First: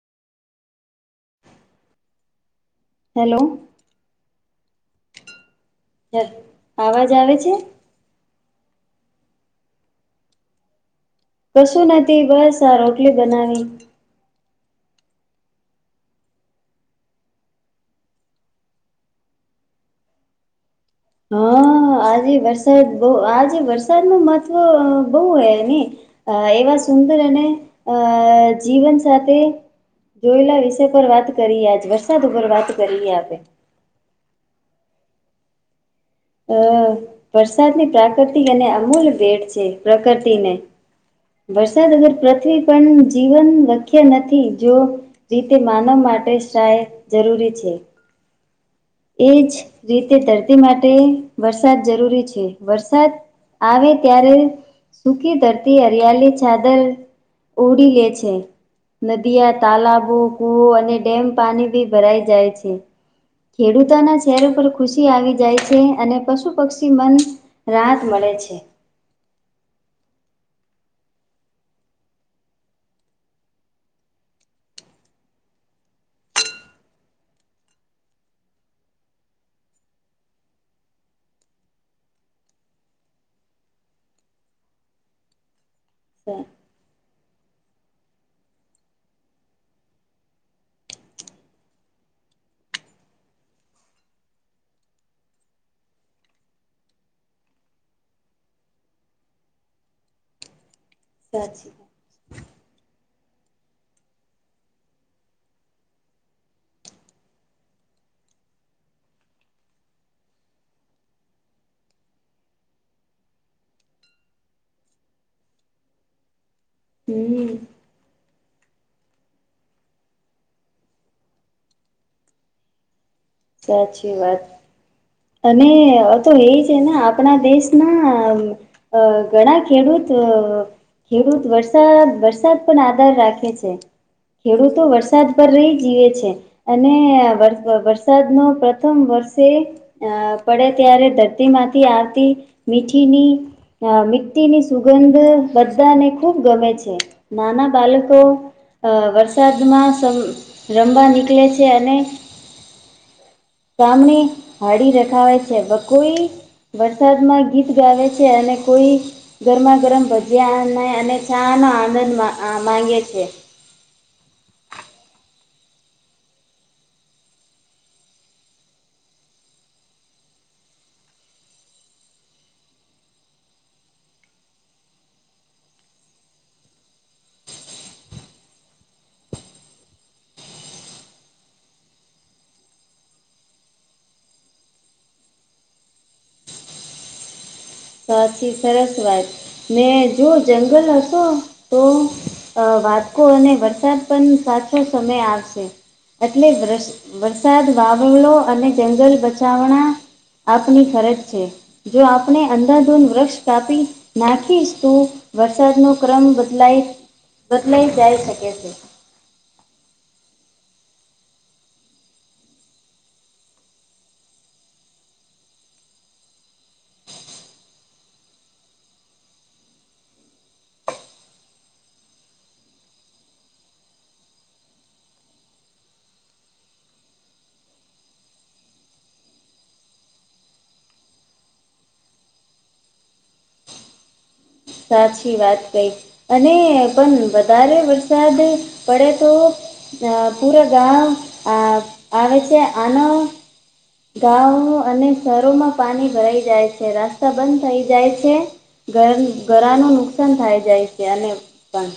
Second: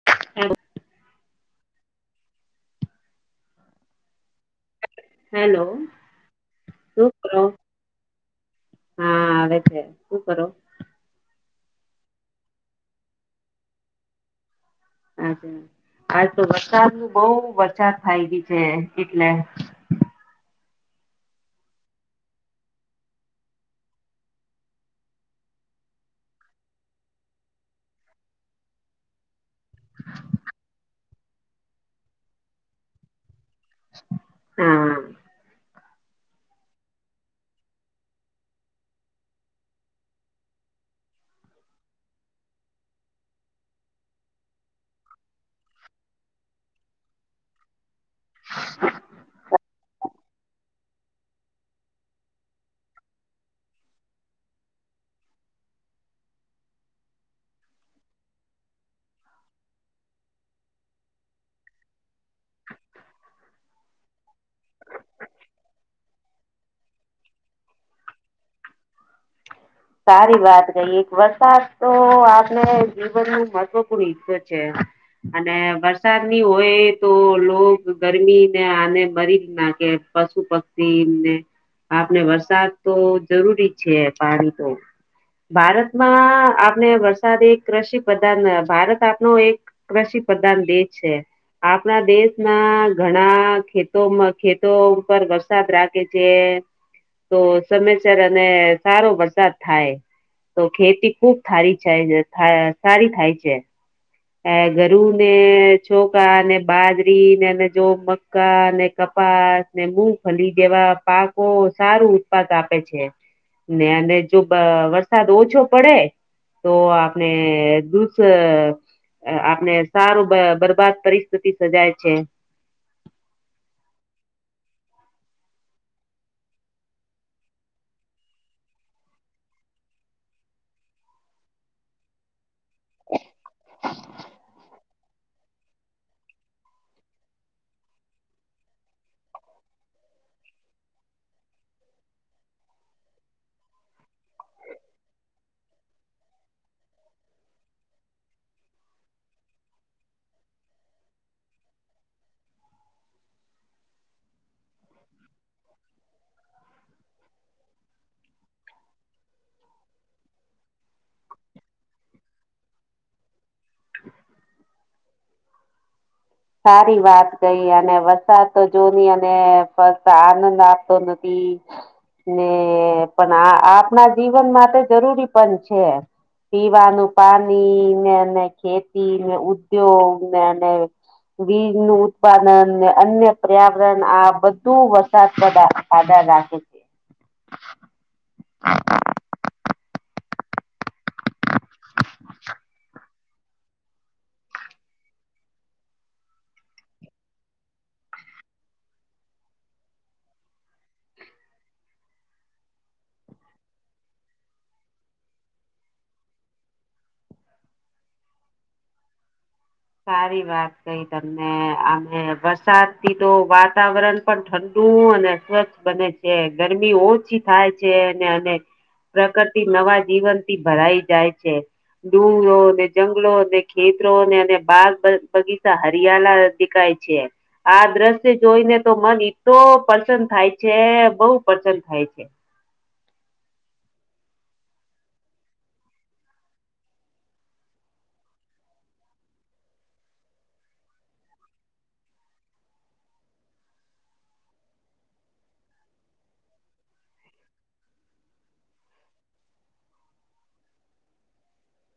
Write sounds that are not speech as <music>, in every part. હમ <inaudible> hello. Hello. આવાજ શું આવે કરો છે? હા આવે છે. શું કરો? કશું નથી બસ આ રોટલી બનાવી. અચ આજ તો વરસાદનું બહ વરસાદ થાય એવી છે એટલે. હા આજે વરસાદ બઉ આજે વરસાદ નું મહત્વ બહુ હ એહ ને. એવા સુંદર અને જીવન સાથે જોયેલા વિષય પર વાત કરીએ આજ વરસાદ ઉપર વાત કરીએ આપે. હા અ વરસાદની પ્રાકૃતિક અને અમૂલ ભેટ છે પ્રકૃતિને. વરસાદ વગર પૃથ્વી પરનું જીવન શક્ય નથી જો રીતે માનવ માટે શાય જરૂરી છે. <inaudible> એજ રીતે ધરતી માટે વરસાદ જરૂરી છે. વરસાદ આવે ત્યારે સુકી ધરતી હરિયાળી ચાદર ઓઢી લે છે. નદીયા તાલાબો કુવો અને ડેમ પાણી બી ભરાઈ જાય છે. ખેડૂતોના ચહેરો ઉપર ખુશી આવી જાય છે. અને પશુ પક્ષી પણ રાહત મળે છે. સારી વાત કહીએ એક વરસાદ તો આપણે જીવનનું મહત્વપૂર્ણ હિસ્સો છે. અને વરસાદની હોય તો લોક ગરમી ને આને મરી જ નાખે. પશુ પક્ષીને આપણે વરસાદ તો જરૂરી છે. પાણી ભારતમાં અચ્ા <unintelligible> આપણે વરસાદ એક કૃષિ પ્રધાન ભારત આપનો એક કૃષિ પ્રધાન દેશ છે. આપણા દેશના ઘણા ખેતોમા ખેતો ઉપર વરસાદ રાખે છે. તો સમયસર અને સારો વરસાદ વરસાદ થાય તો ખેતી ખુબ સાચી સારી થાય સારી થાય છે. એ ગરુ ને ચોખા ને બાજરીને એ જો મક્કા ને કપાસ ને મુગફલી જેવા પાકો સારું ઉત્પાદ આપે છે. ને એને જો <inaudible> વરસાદ ઓછો પડે તો આપને હમ દુ <inaudible> આપને સારું બરબાદ પરિસ્થિતિ સજૉય છે. સાચી વાત અને તો એ છે ને આપણા દેશના અ ઘણા ખેડૂત અ ખેડૂત વરસાદ, વરસાદ આધાર રાખે છે. ખેડૂતો વરસાદ પર રહી જીયે છે, અને વરસ વરસાદ નો પ્રથમ વર્ષે અ પડે ત્યારે ધરતી માંથી, આવતી મીઠીની અ મીટ્ટીની સુગંધ બધાને ખૂબ ગમે છે, નાના બાલકો અ વરસાદમાં સમ રમવા નીકલે છે અને સાામને હાડી રખાવે છે બ કોઈ વરસાદમાં ગીત ગાવે છે અને કોઈ ગરમા ગરમ ભજીયા અને-અને ચા ન આનંદ મા-અ માંગે છે. <inaudible> સારી વાત કઈ અને વરસાતો જોની અને પસ-આનંદ આપતો નથી. ને પન આ આપણા જીવન માટે જરૂરી પન છે. પીવાનું પાણી ને અને ખેતી ને ઉદ્યોગ ને અને વીજ નું ઉત્પાદન ને અન્ય પર્યાવરણ આ બધું વરસાદ પર આધાર રાખે છે. <inaudible> સાચી સરસ વાત ને જો જંગલ હસો તો એ વાત કો અને વરસાદ પન સાચો સમય આવશે. એટલે રસ વરસાદ વાવલ નો અને જંગલ બચાવણા આપની ફરજ છે. જો આપણે અંધાધૂન વૃક્ષ કાપી નાખીશ તું વરસાદ નો ક્રમ બદલાય તો નઈ જાય શકે છે. સારી વાત ક ને તમને આને વરસાદ થી તો વાતાવરણ પન ઠંડુ અને સ્વચ્છ બને કે ગરમી ઓછી થાય છે અને-અને પ્રકરતિ નવા જીવનથી ભરાઈ જાય છે. ડુંગરો ને જંગલો ને ખેત્રો ને અને બાગ બ-બગીચા હરિયાલા દેખાય છે. આ દ્રશ્ય જોઈને તો મન ઈત્તો પરસન થાય છે, બઉ પરસન થાય છે. સાછી વાત કઈ. અને પણ વધારે વરસાદ પડે તો અ પૂરા ગામ આ-આવે છે આનો ગામો અને શેહરોમાં પાણી ભરાઈ જાય છે, રાસ્તા બંધ થઈ જાય છે ઘર ગરાનું નુકસાન થાય જાય છે અને પણ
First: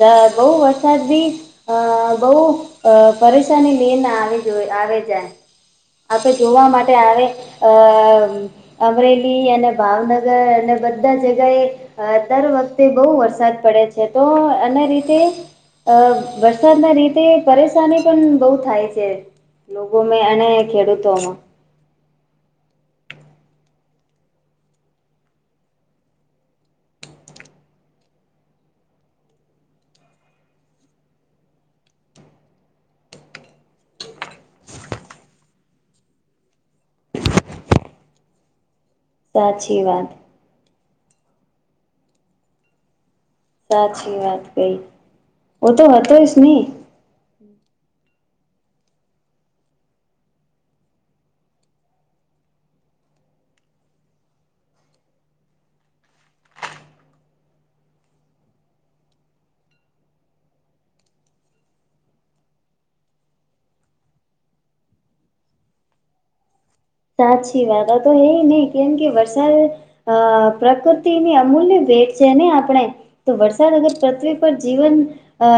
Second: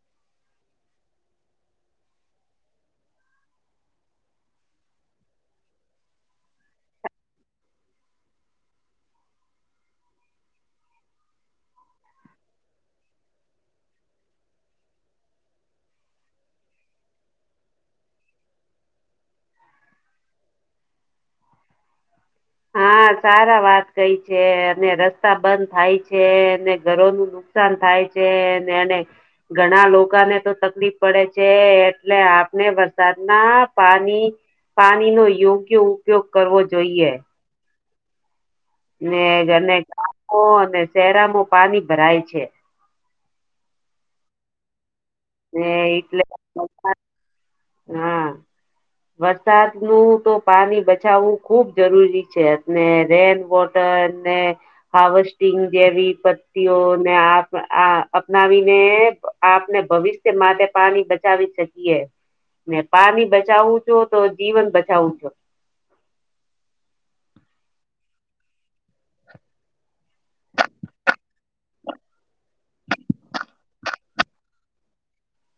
દા બઉ વરસાદ બી અ બહુ અ-પરેશાની લીય ન આવી જોય-આવે જાય આપણે જોવા માટે આવે અ-મ અમરેલી અને ભાવનગર અને બધા જગાએ અ દર વખતે બહુ વરસાદ પડે છે તો અને રીતે અ વરસાદના રીતે પરેસાની પન બહુ થાય છે. લોગોમે અને ખેડૂતોમાં હા સારા વાત કઈ છે અને રસ્તા બંધ થાય છે અને ઘરોનું નું નુકસાન થાય છેને એને ઘણા લોકાને તો તકલીપ પડે છે એટલે આપને વરસાદ ના પાની પાની નો યોગ્ય ઉપયોગ કરવો જોઈએ. ને અને સાચી વાત ગામો અને શેરોમાં પાણી ભરાય છે સાચી વાત કઈ. ને ઓ તો હતો એટલે જ ને? હા. વરસાદ નું તો પાની બચાવવું ખુબ જરૂરી છે અને રેન વોટ દને હાવસ્ટિંગ જેવી પત્તિઓને આપ-આ-અપનાવીને પ આપને ભવિષ્ય માટે પાની બચાવી શકીએ. ને પાની બચાવું છો તો જીવન બચાવું છો. સાચી વાત તો હ નહ કેમ કે વરસાદ અ પ્રકૃતિની અમૂલ્ય ભેટ છે ને આપણે તો વરસાદ અગર પૃથ્વી પર જીવન અ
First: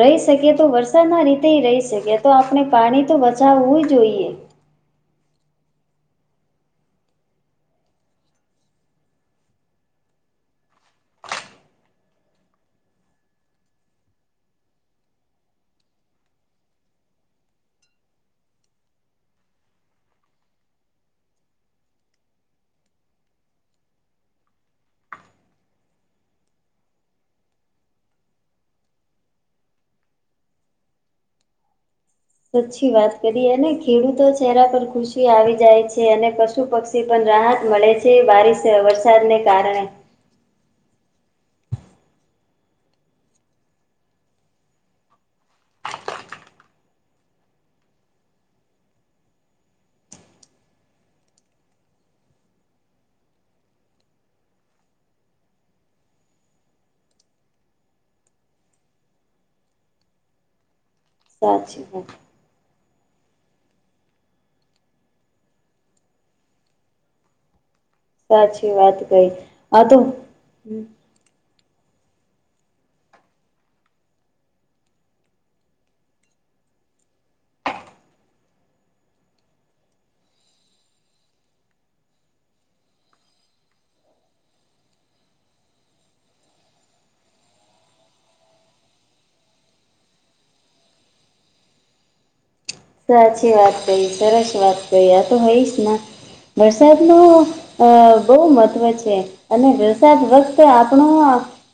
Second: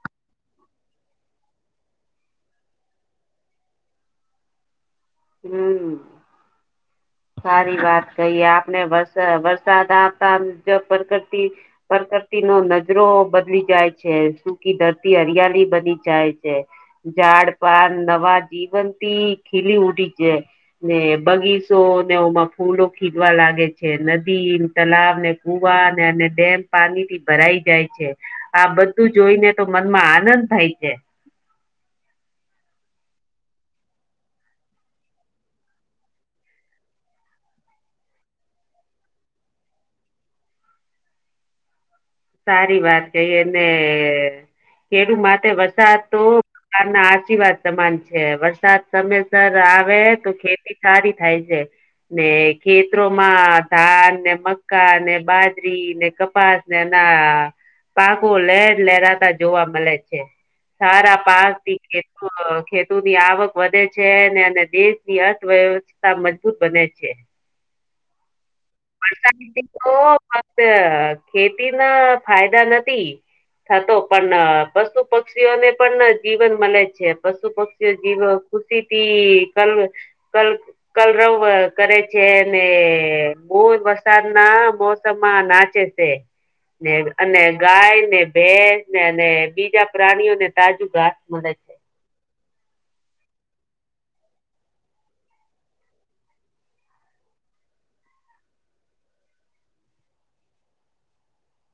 રહી શકીએ તો વરસાદના રીતે રહી શકીએ તો આપણે પાણી તો બચાવવું જોઈએ. હમ સારી વાત કહીએ આપણે વર વરસાદ આવતા મુજબ પ્રકૃતિ પરકરતીનો નજરો બદલી જાય છે, સુકી ધરતી હરિયાલી બની જાય છે. ઝાડ પાન નવા જીવંતી ખીલી ઉઠી છે ને, બગીચ તો તેઓમાં ફૂલો ખીલવા લાગે છે. નદીન, તલાવને, કુવા ને અને ડેમ પાણીથી ભરાઈ જાય છે, આ બધું જોઈને તો મનમાં આનંદ થાય છે. પછી વાત કરી અને ખેડૂતો ચહેરા પર ખુશી આવી જાય છે અને પશુ-પક્ષ થી પણ રાહત મળે છે, બારીશ વરસાદને કારણે. સારી વાત કહી, અને ખેડૂ માટે વરસાદ તો ગામના આશીર્વાદ સમાન છેવરસાદ સમયસર આવે તો ખેતી સારી થાય છે. ને ખેતરોમાં ધાનને, મક્કાને, બાજરીને, કપાસને ના પાકો લહેર લહેરાતા જોવા મલે છે, સારા પાક સાચી વાત <unintelligible> ખે તુ ની આવક વધે છે, ને અને દેશની અર્થવ્યવસ્થા મજબૂત બને છે. સાચી વાત. કઈ વરસાદ <unintelligible> આ તો ફક્ત હમ ખેતીના ફાયદા નથી થતો પણ પશુ-પક્ષીઓને પણ જીવન મલે છે, પશુ પક્ષીઓ જીવ ખુશીથી કલ-કલ કલરવ કરે છે ને મોર વરસાદના મોસમમાં નાચે છે. ને અને ગાયને, ભેસને અને બીજા પ્રાણીઓને તાજું ઘાસ મળે. સાચી વાત કરી, સરસ વાત કહી, આ તો હોઈશના વરસાદનો અ બઉ મહત્વ છે, અને વરસાદ વખત આપણો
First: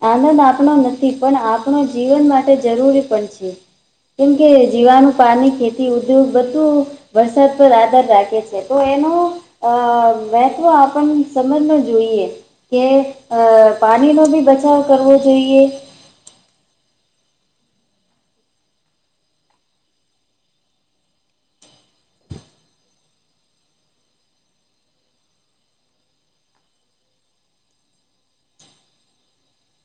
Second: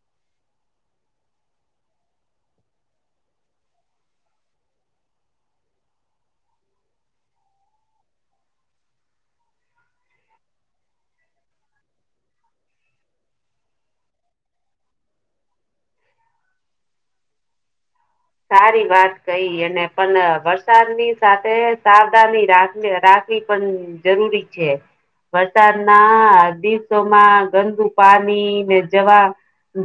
આનંદ આપણો નથી પણ આપણા જીવન માટે જરૂરી પણ છે. કેમ કે, જીવાનું પાની ખે થી ઊધું બધું વરસાદ પર આધર રાખે છે, તો એનો અ મહત્વ આ પણ સમજવુ જોઈએ. કે અ પાણીનો બી બચાવ કરવો જોઈએ. સારી વાત કઈ, અને પણ વરસાદની સાથે સાવધાની રાખ રાખવી પણ જરૂરી છે. વરસાદના દિવસોમાં ગંદુ પાણીને જવા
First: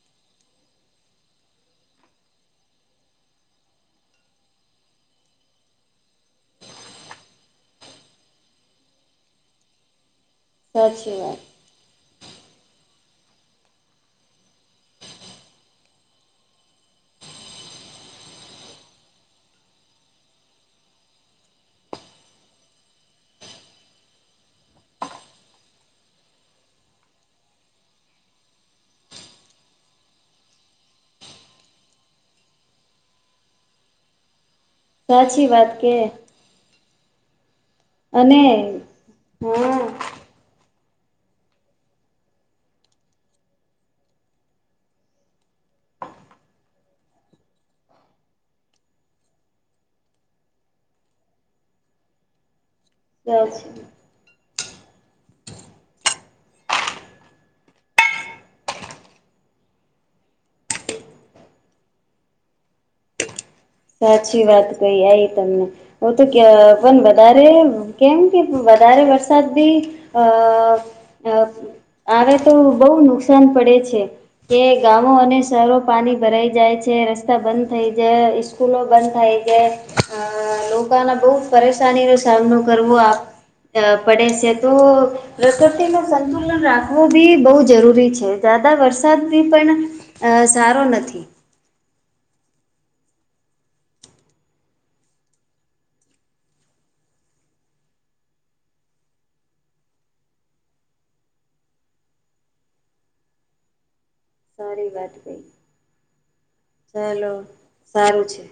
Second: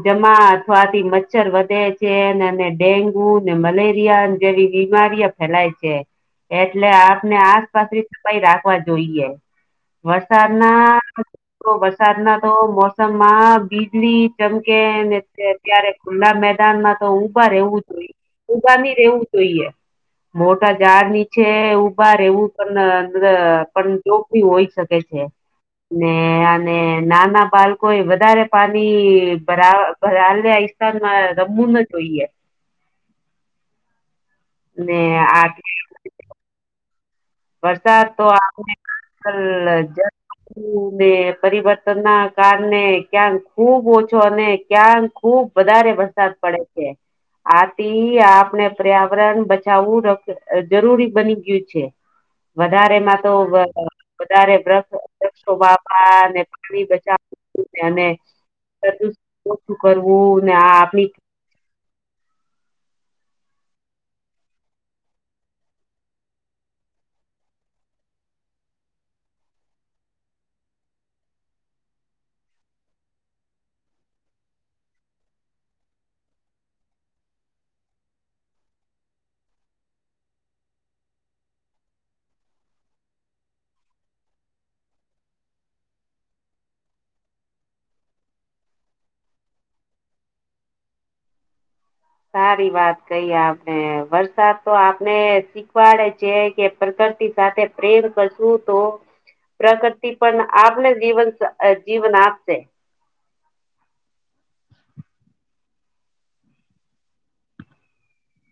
જમા અથવાથી મચ્છર વધે છે ને અને ડેન્ગ ગ્યુ ને, મલેરિયા ન જેવી બીમારીઓ ફેલાય છે. એટલે આપને આસપાસની સફાઈ રાખવા જોઈએ. વરસાદના સાચી વાત તો વરસાદના તો મોસમમાં વીજળી ચમકે ને ત્યારે ખુલ્લા મેદાનમાં તો ઊભા રેવું જોઈએ, ઊભા ની રેવું જોઈએ. મોટા ઝાડ નીચે ઊભા રેવું પણ ર પણ <unintelligible> હોય શકે છે. ને અને નાના બાલકો એ વધારે પાણી ભરા-ભરાલ્યા <unintelligible> તાન મ રમુ ન જોઈએ. ને આ સાચી વાત કે. વરસાદ તો અને આખોને <unintelligible> હા જલ <unintelligible> તું બે પરિવર્તનના કારણે ક્યાંક ખુબ ઓછો અને ક્યાંક ખુબ વધારે વરસાદ પડે છે. આથી આપણે પર્યાવરણ બચાવવું જરૂરી બની ગયું છે. વધારે માં તો વ સાચી વધારે વ્ર વ્રક્ષો વાવવા ને પાણી બચાવુ ને અને <unintelligible> ઓછું કરવું ને આપણી સાચી વાત કઈ આઈ તમને. હવ તો કે પણ વધારે કેમ કે, વધારે વરસાદ ભી અ બ આવે તો બઉ નુકસાન પડે છે. કે ગામો અને શહેરો પાણી ભરાઈ જાય છે, રસ્તા બંધ થઈ જાય, ઇસ સ્કૂલો બંધ થાય છે અ લોકોને બહુ પરેશાની નો સામનો કરવો આપ અ પડે છે તો પ્રકૃતિ ન સંતુલન રાખવું બી બહુ જરૂરી છે જ્યાદા વરસાદથી પણ સારો નથી સારી વાત કહી આપને વરસાદ તો આપને શીખવાડે છે કે પ્રકૃતિ સાથે પ્રેમ કરશું તો પ્રકતિ પણ આપને જીવન જીવન આપશે સારી બેઠ પઈ ચાલો સારું છે